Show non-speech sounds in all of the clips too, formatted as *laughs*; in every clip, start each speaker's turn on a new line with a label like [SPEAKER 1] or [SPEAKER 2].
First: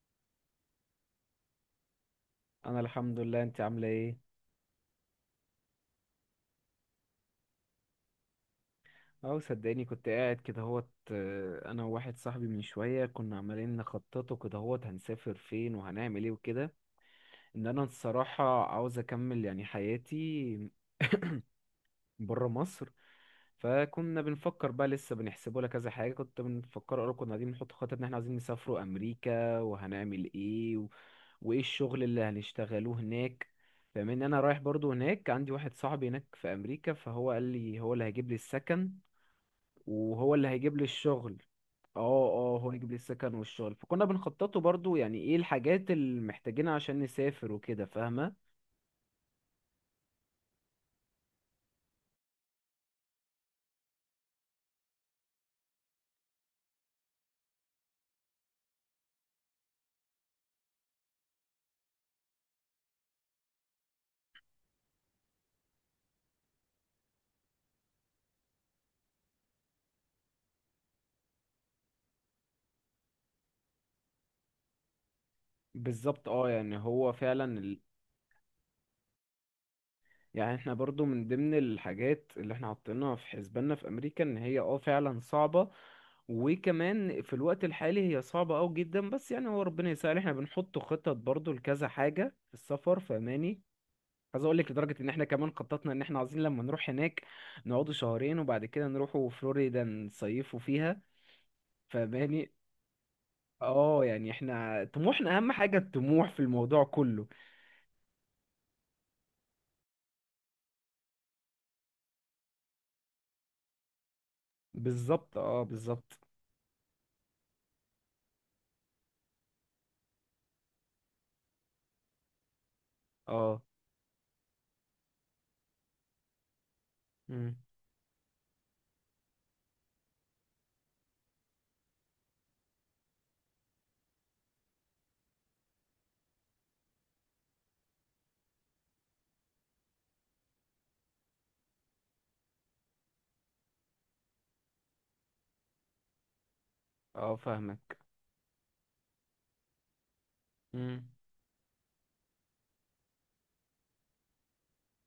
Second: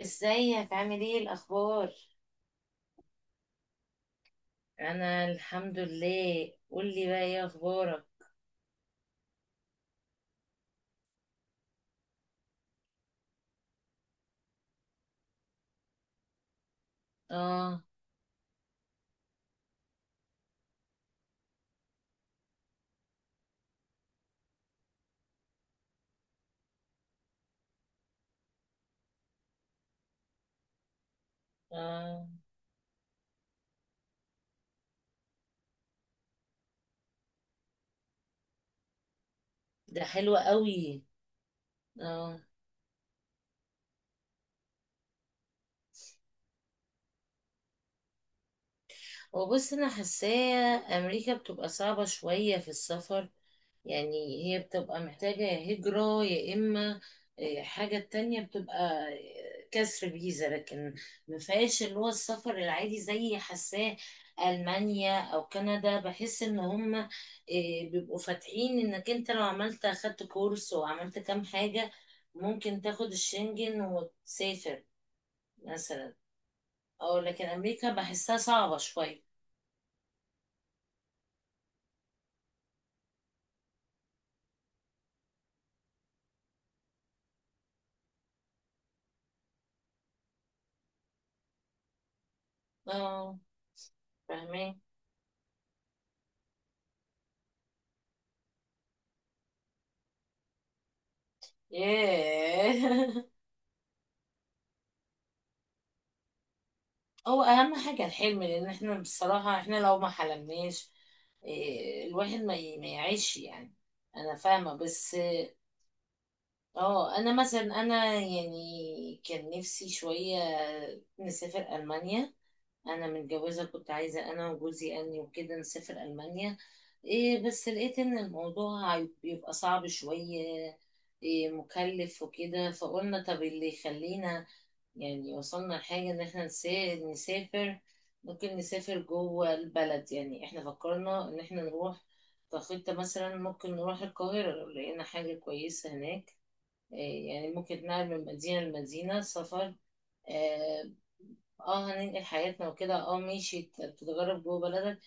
[SPEAKER 1] ازيك؟ عامل ايه؟ الاخبار؟
[SPEAKER 2] انا الحمد لله، انت عامله ايه؟
[SPEAKER 1] انا الحمد لله. قولي بقى، ايه اخبارك؟
[SPEAKER 2] اه صدقني كنت قاعد كده هوت آه، انا وواحد صاحبي من شويه كنا عمالين نخططه كده هنسافر فين وهنعمل ايه وكده.
[SPEAKER 1] اه.
[SPEAKER 2] انا الصراحه عاوز اكمل يعني حياتي *coughs* بره مصر. فكنا بنفكر بقى لسه بنحسبه لك كذا حاجه، كنت بنفكر اقول كنا قاعدين بنحط خطط ان احنا عايزين نسافروا امريكا وهنعمل ايه وايه الشغل اللي
[SPEAKER 1] اه،
[SPEAKER 2] هنشتغلوه هناك. فمن انا رايح برضو هناك، عندي واحد صاحبي هناك في امريكا، فهو قال لي هو اللي هيجيب لي السكن
[SPEAKER 1] ده
[SPEAKER 2] وهو
[SPEAKER 1] حلو
[SPEAKER 2] اللي هيجيب لي
[SPEAKER 1] قوي.
[SPEAKER 2] الشغل. اه
[SPEAKER 1] اه.
[SPEAKER 2] اه، هو يجيب لي السكن والشغل، فكنا بنخططه برضو يعني ايه الحاجات اللي محتاجينها عشان نسافر وكده، فاهمة؟
[SPEAKER 1] وبص، انا حاساه امريكا بتبقى صعبة شوية في السفر. يعني هي بتبقى محتاجة يا هجرة، يا إما حاجة تانية، بتبقى كسر فيزا. لكن ما فيهاش اللي هو السفر العادي، زي حاساه ألمانيا أو كندا. بحس إن هم بيبقوا فاتحين إنك أنت لو عملت، أخدت كورس وعملت كام حاجة، ممكن تاخد الشنجن وتسافر مثلا.
[SPEAKER 2] بالظبط اه، يعني هو
[SPEAKER 1] أو لكن
[SPEAKER 2] فعلا
[SPEAKER 1] أمريكا بحسها صعبة شوية.
[SPEAKER 2] يعني احنا برضو من ضمن الحاجات اللي احنا حاطينها في حسباننا في امريكا ان هي اه فعلا صعبة. وكمان في الوقت الحالي هي صعبة اوي جدا، بس يعني هو ربنا يسهل، احنا بنحط خطط برضو لكذا حاجة في السفر،
[SPEAKER 1] اه،
[SPEAKER 2] فاهماني؟ عايز اقول لك
[SPEAKER 1] فاهمين.
[SPEAKER 2] لدرجة ان احنا كمان خططنا ان احنا عايزين لما نروح هناك نقعدوا شهرين وبعد كده نروحوا فلوريدا نصيفوا فيها. فاهماني؟
[SPEAKER 1] ياه *laughs*
[SPEAKER 2] اه، يعني احنا طموحنا اهم حاجة، الطموح في الموضوع كله.
[SPEAKER 1] هو اهم حاجه الحلم، لان احنا بصراحه، احنا لو ما حلمناش إيه، الواحد ما يعيش يعني. انا فاهمه، بس
[SPEAKER 2] بالظبط اه بالظبط.
[SPEAKER 1] اه. انا مثلا، يعني كان نفسي شويه نسافر المانيا. انا
[SPEAKER 2] اه.
[SPEAKER 1] متجوزه، كنت عايزه انا وجوزي اني وكده نسافر المانيا. إيه،
[SPEAKER 2] مم.
[SPEAKER 1] بس لقيت ان بيبقى صعب شويه. إيه، مكلف وكده. فقلنا طب اللي يخلينا يعني، وصلنا لحاجة إن إحنا نسافر. ممكن نسافر جوه البلد. يعني إحنا فكرنا إن إحنا نروح كخطة، مثلا ممكن نروح القاهرة لو لقينا حاجة كويسة هناك. إيه
[SPEAKER 2] اه
[SPEAKER 1] يعني، ممكن
[SPEAKER 2] فاهمك.
[SPEAKER 1] نتنقل من مدينة لمدينة سفر. آه. آه، هننقل حياتنا وكده. آه ماشي، تتغرب جوه بلدك.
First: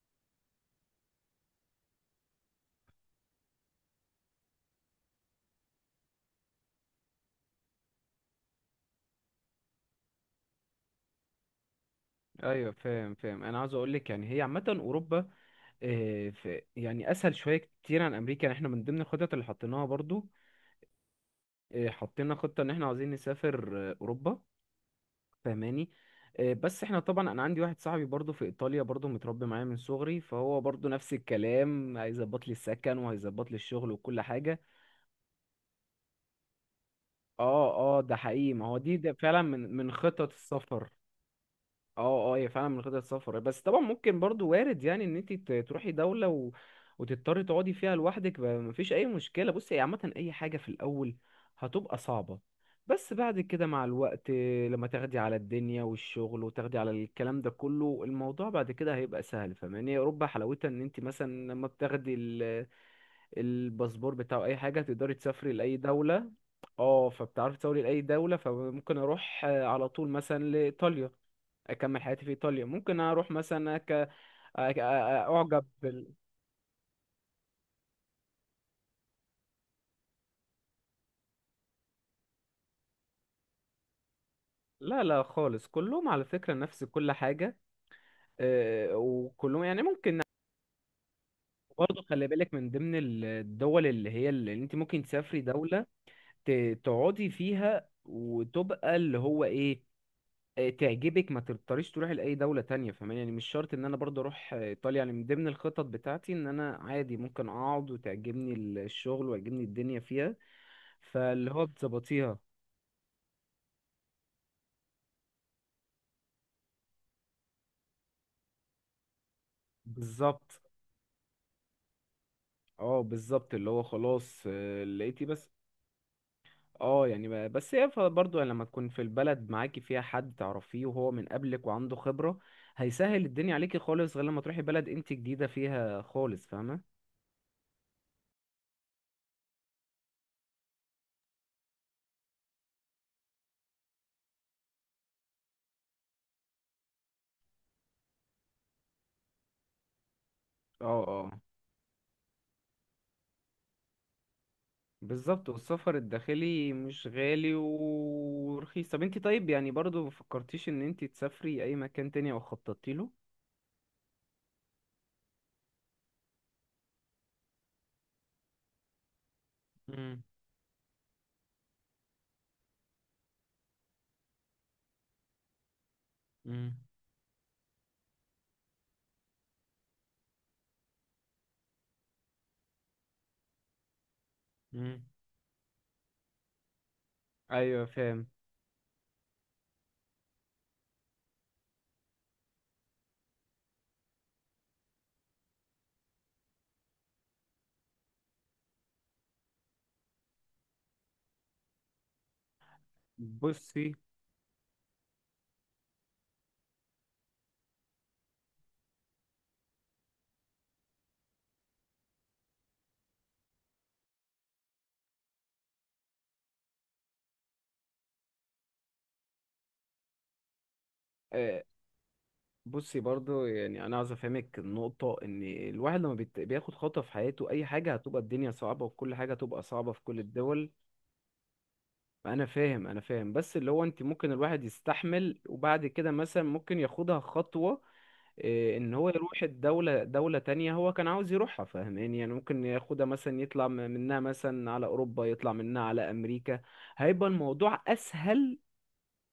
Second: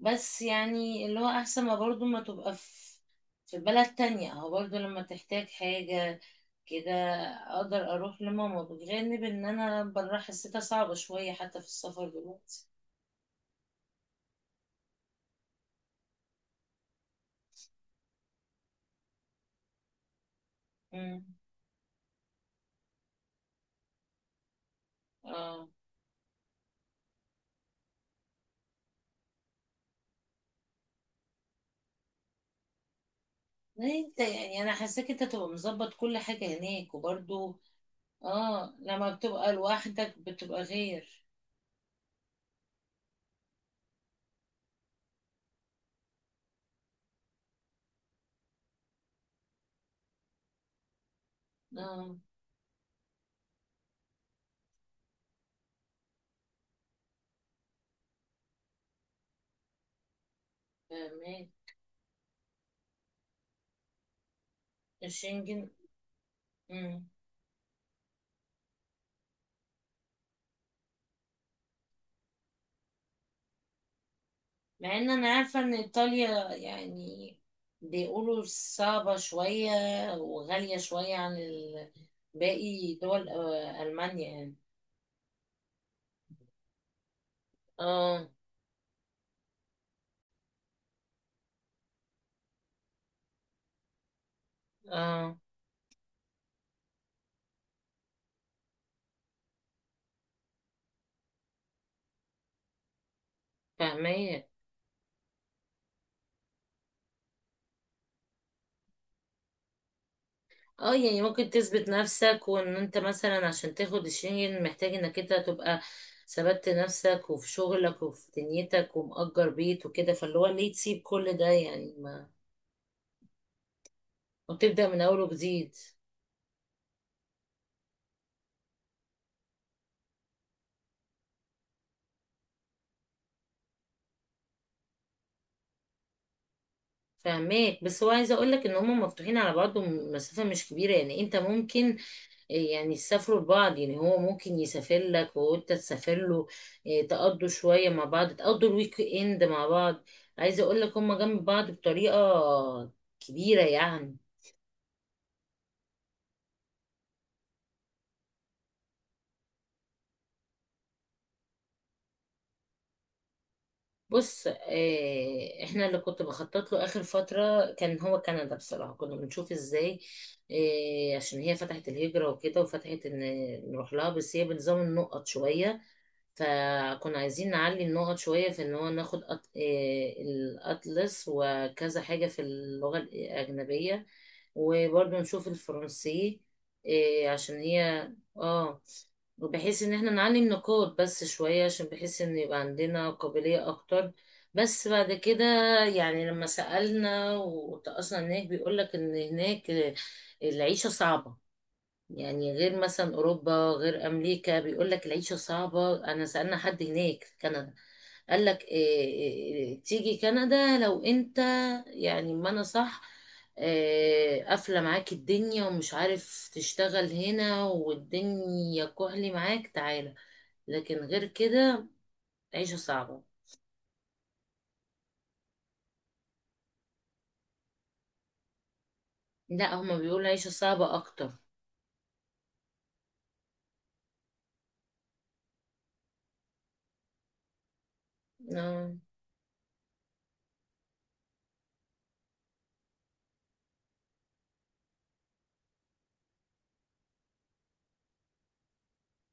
[SPEAKER 1] بس يعني اللي هو أحسن ما برضو ما تبقى في في بلد تانية، أو برضو لما تحتاج حاجة كده، اقدر اروح لماما. بجانب ان انا بره حسيتها صعبة شوية، حتى في السفر دلوقتي.
[SPEAKER 2] ايوه فاهم فاهم، انا عاوز اقول لك يعني هي عامه اوروبا في يعني اسهل شويه كتير عن امريكا. يعني احنا من ضمن الخطط اللي حطيناها برضو
[SPEAKER 1] امم.
[SPEAKER 2] حطينا خطه ان احنا عاوزين نسافر اوروبا.
[SPEAKER 1] اه،
[SPEAKER 2] فاهماني؟ بس احنا طبعا انا عندي واحد صاحبي برضو في ايطاليا، برضو متربي معايا من صغري، فهو برضو نفس الكلام، هيظبط لي السكن وهيظبط لي الشغل
[SPEAKER 1] ليه انت
[SPEAKER 2] وكل حاجه.
[SPEAKER 1] يعني؟ انا حاساك انت تبقى مظبط كل حاجة هناك وبرضو.
[SPEAKER 2] اه اه ده حقيقي، ما
[SPEAKER 1] اه،
[SPEAKER 2] هو دي
[SPEAKER 1] لما
[SPEAKER 2] ده فعلا
[SPEAKER 1] بتبقى
[SPEAKER 2] من
[SPEAKER 1] لوحدك
[SPEAKER 2] خطط
[SPEAKER 1] بتبقى
[SPEAKER 2] السفر.
[SPEAKER 1] غير.
[SPEAKER 2] اه اه هي فعلا من خطط السفر، بس طبعا ممكن برضو وارد يعني ان انت تروحي دولة و وتضطري تقعدي فيها لوحدك مفيش اي مشكلة. بصي، هي عامة اي حاجة في الاول هتبقى
[SPEAKER 1] اه،
[SPEAKER 2] صعبة، بس بعد كده مع الوقت لما تاخدي على الدنيا والشغل وتاخدي على الكلام ده كله، الموضوع بعد كده هيبقى سهل. فاهماني؟ اوروبا حلاوتها ان انت
[SPEAKER 1] فاهمين.
[SPEAKER 2] مثلا لما بتاخدي الباسبور بتاع اي حاجة تقدري تسافري
[SPEAKER 1] الشنجن.
[SPEAKER 2] لاي دولة.
[SPEAKER 1] امم.
[SPEAKER 2] اه، فبتعرفي تسافري لاي دولة، فممكن اروح على طول مثلا لايطاليا، اكمل حياتي في ايطاليا، ممكن اروح مثلا
[SPEAKER 1] مع ان انا عارفة
[SPEAKER 2] اعجب
[SPEAKER 1] ان ايطاليا يعني بيقولوا صعبة شوية وغالية شوية عن باقي دول، المانيا يعني.
[SPEAKER 2] لا لا خالص، كلهم على فكرة نفس كل حاجة.
[SPEAKER 1] اه.
[SPEAKER 2] وكلهم يعني ممكن، برضه خلي بالك من ضمن الدول اللي هي اللي انت ممكن
[SPEAKER 1] اه،
[SPEAKER 2] تسافري دولة تقعدي فيها وتبقى اللي هو ايه، تعجبك، ما تضطريش تروحي لأي دولة تانية. فاهماني؟ يعني مش شرط ان انا برضه
[SPEAKER 1] فاهمية.
[SPEAKER 2] اروح ايطاليا يعني، من ضمن الخطط بتاعتي ان انا عادي ممكن اقعد وتعجبني الشغل ويعجبني الدنيا فيها،
[SPEAKER 1] اه، يعني ممكن
[SPEAKER 2] فاللي هو
[SPEAKER 1] تثبت
[SPEAKER 2] بتظبطيها.
[SPEAKER 1] نفسك. وان انت مثلا عشان تاخد الشنجن محتاج انك انت تبقى ثبت نفسك، وفي شغلك وفي دنيتك ومأجر بيت وكده، فاللي هو
[SPEAKER 2] بالظبط
[SPEAKER 1] ليه تسيب كل ده يعني ما.
[SPEAKER 2] اه بالظبط، اللي هو خلاص
[SPEAKER 1] وتبدأ من اول
[SPEAKER 2] لقيتي بس.
[SPEAKER 1] وجديد.
[SPEAKER 2] اه يعني بس هي برضه يعني لما تكون في البلد معاكي فيها حد تعرفيه وهو من قبلك وعنده خبرة، هيسهل الدنيا عليكي خالص، غير لما تروحي بلد انت جديدة فيها خالص، فاهمة؟
[SPEAKER 1] فاهماك. بس هو عايزه اقول لك ان هم مفتوحين على بعض، مسافه مش كبيره. يعني انت ممكن إيه يعني، يسافروا لبعض. يعني هو ممكن يسافر لك وانت تسافر له. إيه، تقضوا شوية مع بعض، تقضوا الويك اند مع بعض. عايزة اقول لك
[SPEAKER 2] اه
[SPEAKER 1] هما
[SPEAKER 2] اه
[SPEAKER 1] جنب بعض بطريقة كبيرة يعني.
[SPEAKER 2] بالظبط، والسفر الداخلي مش غالي ورخيص. طب انت طيب يعني برضه ما فكرتيش ان انت تسافري اي مكان تاني او خططتي له؟
[SPEAKER 1] بص إيه، احنا اللي كنت بخطط له اخر فترة كان هو كندا. بصراحة كنا بنشوف ازاي
[SPEAKER 2] مم.
[SPEAKER 1] إيه، عشان هي فتحت الهجرة وكده، وفتحت ان نروح لها. بس هي بنظام النقط شوية،
[SPEAKER 2] مم.
[SPEAKER 1] فكنا عايزين نعلي النقط شوية، في ان هو ناخد أط... آه، الأطلس وكذا حاجة في اللغة الأجنبية.
[SPEAKER 2] مم.
[SPEAKER 1] وبرضه نشوف الفرنسي، عشان
[SPEAKER 2] ايوه
[SPEAKER 1] هي
[SPEAKER 2] فاهم.
[SPEAKER 1] اه. وبحيث ان احنا نعلي النقاط بس شوية، عشان بحيث ان يبقى عندنا قابلية اكتر. بس بعد كده يعني، لما سألنا وتأصلنا هناك، بيقولك ان هناك العيشة صعبة. يعني غير مثلا اوروبا،
[SPEAKER 2] بصي
[SPEAKER 1] غير امريكا، بيقول لك العيشه صعبه. انا سالنا حد هناك في كندا، قال لك إيه؟ إيه تيجي كندا؟ لو انت يعني ما انا صح، إيه، قافله معاك الدنيا ومش عارف تشتغل هنا والدنيا كحلي معاك، تعالى. لكن غير كده، عيشه
[SPEAKER 2] بصي
[SPEAKER 1] صعبه.
[SPEAKER 2] برضو، يعني انا عاوز افهمك النقطه ان الواحد لما بياخد خطوه في حياته، اي حاجه هتبقى الدنيا صعبه وكل حاجه هتبقى
[SPEAKER 1] لا،
[SPEAKER 2] صعبه
[SPEAKER 1] هما
[SPEAKER 2] في كل
[SPEAKER 1] بيقولوا عيشه
[SPEAKER 2] الدول.
[SPEAKER 1] صعبه اكتر.
[SPEAKER 2] انا فاهم انا فاهم، بس اللي هو انت ممكن الواحد يستحمل وبعد كده مثلا ممكن ياخدها خطوه. إيه،
[SPEAKER 1] اه
[SPEAKER 2] ان هو يروح الدولة دولة تانية هو كان عاوز يروحها، فاهماني؟ يعني ممكن ياخدها مثلا يطلع منها مثلا على اوروبا، يطلع منها على امريكا، هيبقى الموضوع اسهل.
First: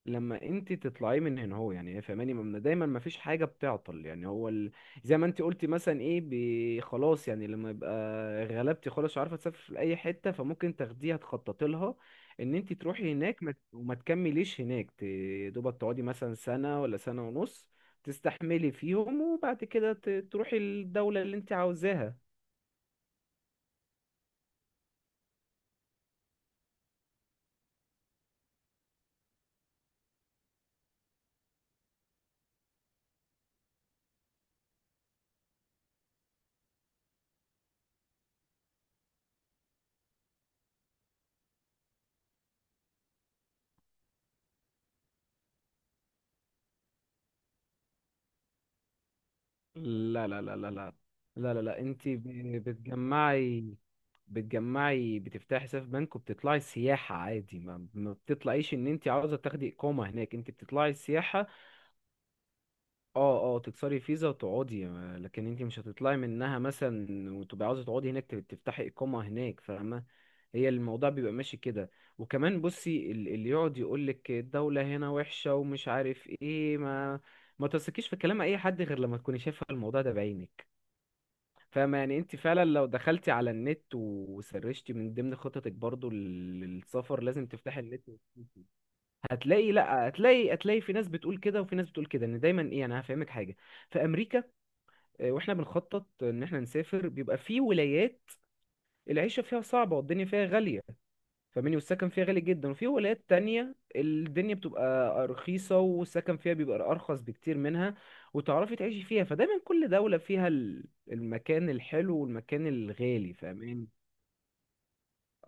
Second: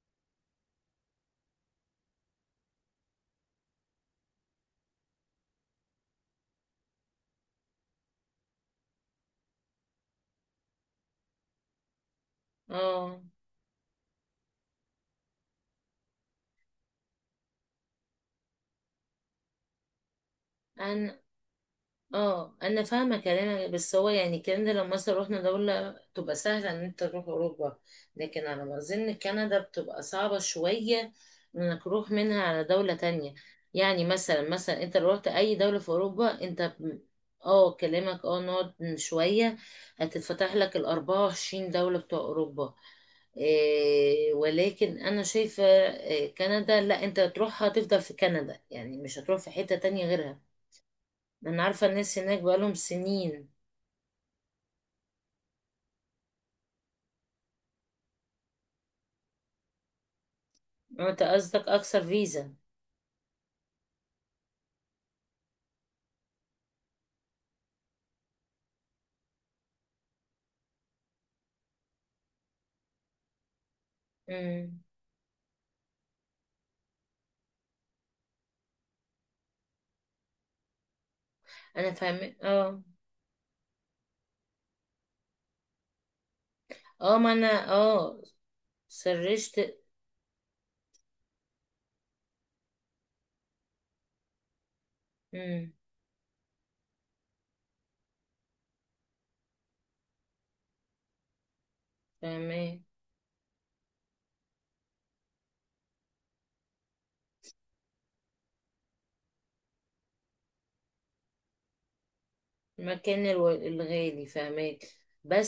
[SPEAKER 2] لما انت تطلعي من هنا، هو يعني فاهماني، دايما ما فيش حاجه بتعطل. يعني زي ما انت قلتي مثلا ايه، خلاص يعني لما يبقى غلبتي خلاص مش عارفه تسافري لاي حته، فممكن تاخديها تخططي لها ان انت تروحي
[SPEAKER 1] اه،
[SPEAKER 2] هناك ما... ت- وما تكمليش هناك، دوبك تقعدي مثلا سنه ولا سنه ونص، تستحملي فيهم، وبعد كده تروحي
[SPEAKER 1] انا
[SPEAKER 2] الدوله اللي انت عاوزاها.
[SPEAKER 1] اه، انا فاهمه كلامك. بس هو يعني الكلام ده لو مثلا رحنا دوله، تبقى سهله ان انت تروح اوروبا. لكن على ما اظن كندا بتبقى صعبه شويه انك تروح منها على دوله تانية. يعني مثلا، انت لو رحت اي دوله في اوروبا انت كلامك. اه نقعد شويه. هتتفتح لك ال 24 دوله بتوع اوروبا. إيه، ولكن انا شايفه إيه، كندا لا، انت تروحها تفضل في كندا، يعني مش هتروح في حته تانية
[SPEAKER 2] لا
[SPEAKER 1] غيرها.
[SPEAKER 2] لا لا لا لا لا لا
[SPEAKER 1] انا
[SPEAKER 2] لا،
[SPEAKER 1] عارفه
[SPEAKER 2] انت
[SPEAKER 1] الناس هناك بقالهم سنين.
[SPEAKER 2] بتجمعي، بتجمعي بتفتحي حساب بنك وبتطلعي سياحة عادي، ما بتطلعيش ان انت عاوزة تاخدي اقامة هناك، انت بتطلعي
[SPEAKER 1] انت
[SPEAKER 2] سياحة.
[SPEAKER 1] قصدك اكثر فيزا؟
[SPEAKER 2] اه اه تكسري فيزا وتقعدي، لكن انت مش هتطلعي منها مثلا وتبقي عاوزة تقعدي هناك تفتحي اقامة هناك، فاهمة؟ هي الموضوع بيبقى ماشي كده. وكمان بصي اللي يقعد يقولك
[SPEAKER 1] امم.
[SPEAKER 2] الدولة هنا وحشة ومش عارف ايه، ما تثقيش في كلام اي حد غير لما تكوني شايفة الموضوع ده بعينك.
[SPEAKER 1] انا
[SPEAKER 2] فاهمة؟ يعني
[SPEAKER 1] فاهم
[SPEAKER 2] انت فعلا
[SPEAKER 1] اه.
[SPEAKER 2] لو دخلتي على النت وسرشتي من ضمن خططك برضو
[SPEAKER 1] اه،
[SPEAKER 2] للسفر،
[SPEAKER 1] ما
[SPEAKER 2] لازم
[SPEAKER 1] انا
[SPEAKER 2] تفتحي النت
[SPEAKER 1] اه،
[SPEAKER 2] وتشوفي.
[SPEAKER 1] سرشت.
[SPEAKER 2] هتلاقي، لا، هتلاقي، هتلاقي في ناس بتقول كده وفي ناس بتقول كده. ان دايما ايه، انا هفهمك حاجة. في امريكا واحنا
[SPEAKER 1] امم.
[SPEAKER 2] بنخطط ان احنا نسافر، بيبقى في ولايات العيشة فيها صعبة والدنيا فيها غالية، فاهمني؟ والسكن فيها غالي جدا.
[SPEAKER 1] فاهمه.
[SPEAKER 2] وفي ولايات تانية الدنيا بتبقى رخيصة والسكن فيها بيبقى أرخص بكتير منها، وتعرفي تعيشي فيها. فدايما كل دولة فيها المكان الحلو والمكان
[SPEAKER 1] المكان
[SPEAKER 2] الغالي، فاهمين؟
[SPEAKER 1] الغالي، فهماك.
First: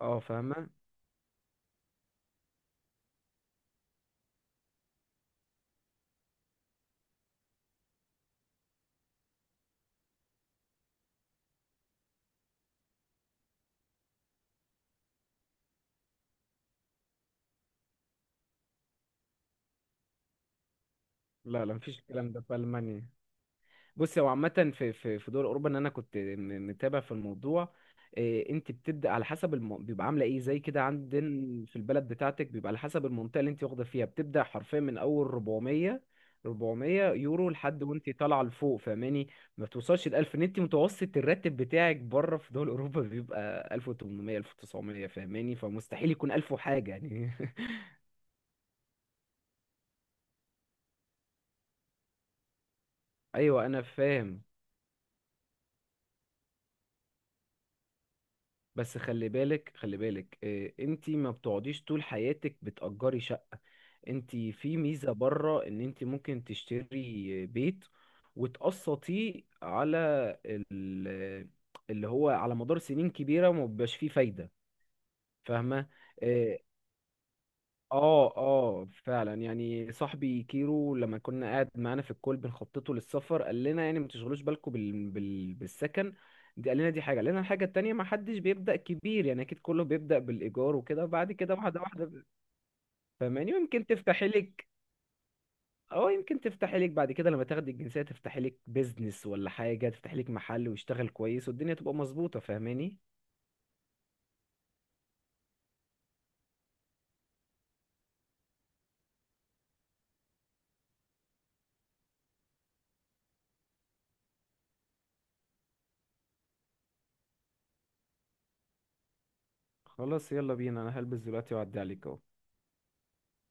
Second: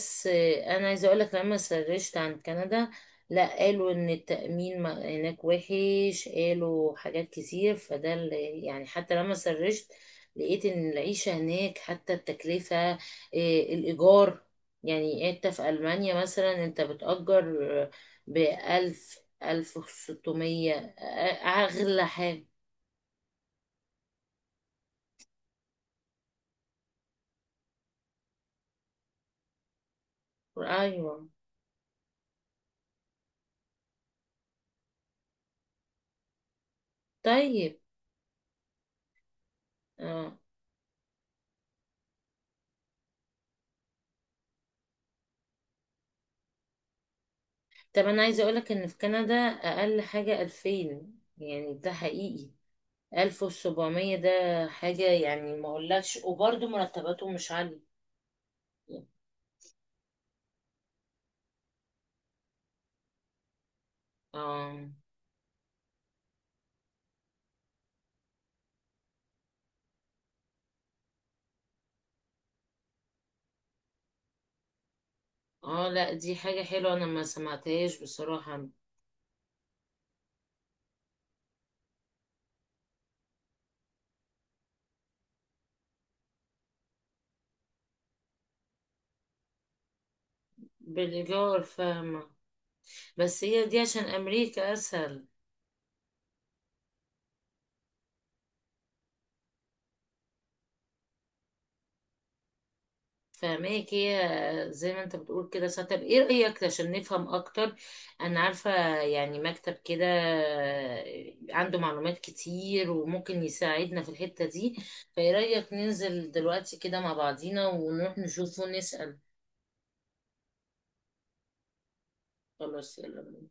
[SPEAKER 2] اه، فاهمة.
[SPEAKER 1] انا عايزه اقولك، لما سرشت عن كندا، لا، قالوا ان التأمين هناك وحش. قالوا حاجات كتير، فده يعني حتى لما سرشت، لقيت ان العيشة هناك حتى التكلفة الإيجار. يعني انت في ألمانيا مثلا انت بتأجر بألف، ألف وستمية،
[SPEAKER 2] لا لا، مفيش
[SPEAKER 1] أغلى
[SPEAKER 2] الكلام ده
[SPEAKER 1] حاجة.
[SPEAKER 2] في ألمانيا. بص، هو عامة في دول أوروبا، إن أنا كنت متابع في الموضوع. إيه، أنت بتبدأ على حسب بيبقى عاملة إيه زي كده.
[SPEAKER 1] أيوة.
[SPEAKER 2] عندنا في البلد بتاعتك بيبقى على حسب المنطقة اللي أنت واخدة فيها، بتبدأ حرفيا من أول 400 400 يورو
[SPEAKER 1] طيب.
[SPEAKER 2] لحد وأنت طالعة لفوق، فاهماني؟ ما بتوصلش ل 1000،
[SPEAKER 1] اه،
[SPEAKER 2] إن أنت متوسط الراتب بتاعك بره في دول أوروبا بيبقى 1800 1900، فاهماني؟ فمستحيل يكون 1000 وحاجة يعني.
[SPEAKER 1] طب انا عايزه اقولك ان في كندا اقل حاجه 2000، يعني ده حقيقي.
[SPEAKER 2] *laughs* أيوه أنا
[SPEAKER 1] 1700 ده
[SPEAKER 2] فاهم،
[SPEAKER 1] حاجه يعني ما اقولكش. وبرضه مرتباتهم مش عاليه.
[SPEAKER 2] بس خلي بالك خلي بالك، إيه، انتي ما بتقعديش طول حياتك بتأجري شقة. انتي
[SPEAKER 1] اه
[SPEAKER 2] في ميزة بره ان انتي ممكن تشتري بيت وتقسطيه على ال- اللي هو على مدار سنين كبيرة وما بيبقاش فيه فايدة،
[SPEAKER 1] اه،
[SPEAKER 2] فاهمة؟
[SPEAKER 1] لا دي
[SPEAKER 2] آه،
[SPEAKER 1] حاجه حلوه، انا ما سمعتهاش
[SPEAKER 2] اه
[SPEAKER 1] بصراحه.
[SPEAKER 2] اه فعلا يعني صاحبي كيرو لما كنا قاعد معانا في الكول بنخططه للسفر قال لنا يعني ما تشغلوش بالكم بالسكن، دي قال لنا. دي حاجه قال لنا الحاجه التانيه، ما حدش بيبدا كبير، يعني اكيد كله بيبدا بالايجار وكده، وبعد كده
[SPEAKER 1] بالايجار
[SPEAKER 2] واحده واحده
[SPEAKER 1] فاهمه. بس
[SPEAKER 2] فاهماني،
[SPEAKER 1] هي دي
[SPEAKER 2] ويمكن
[SPEAKER 1] عشان
[SPEAKER 2] تفتحي لك.
[SPEAKER 1] امريكا اسهل.
[SPEAKER 2] اه يمكن تفتحي لك بعد كده لما تاخدي الجنسيه تفتحي لك بيزنس ولا حاجه، تفتحي لك محل ويشتغل كويس والدنيا تبقى مظبوطه، فاهماني؟
[SPEAKER 1] فاهماك، هي زي ما انت بتقول كده ساعة. طب ايه رأيك عشان نفهم اكتر؟ انا عارفة يعني مكتب كده عنده معلومات كتير، وممكن يساعدنا في الحتة دي. فايه رأيك ننزل دلوقتي كده مع بعضينا، ونروح نشوفه ونسأل؟
[SPEAKER 2] خلاص، يلا بينا، انا هلبس دلوقتي واعدي عليك اهو.
[SPEAKER 1] خلاص يلا.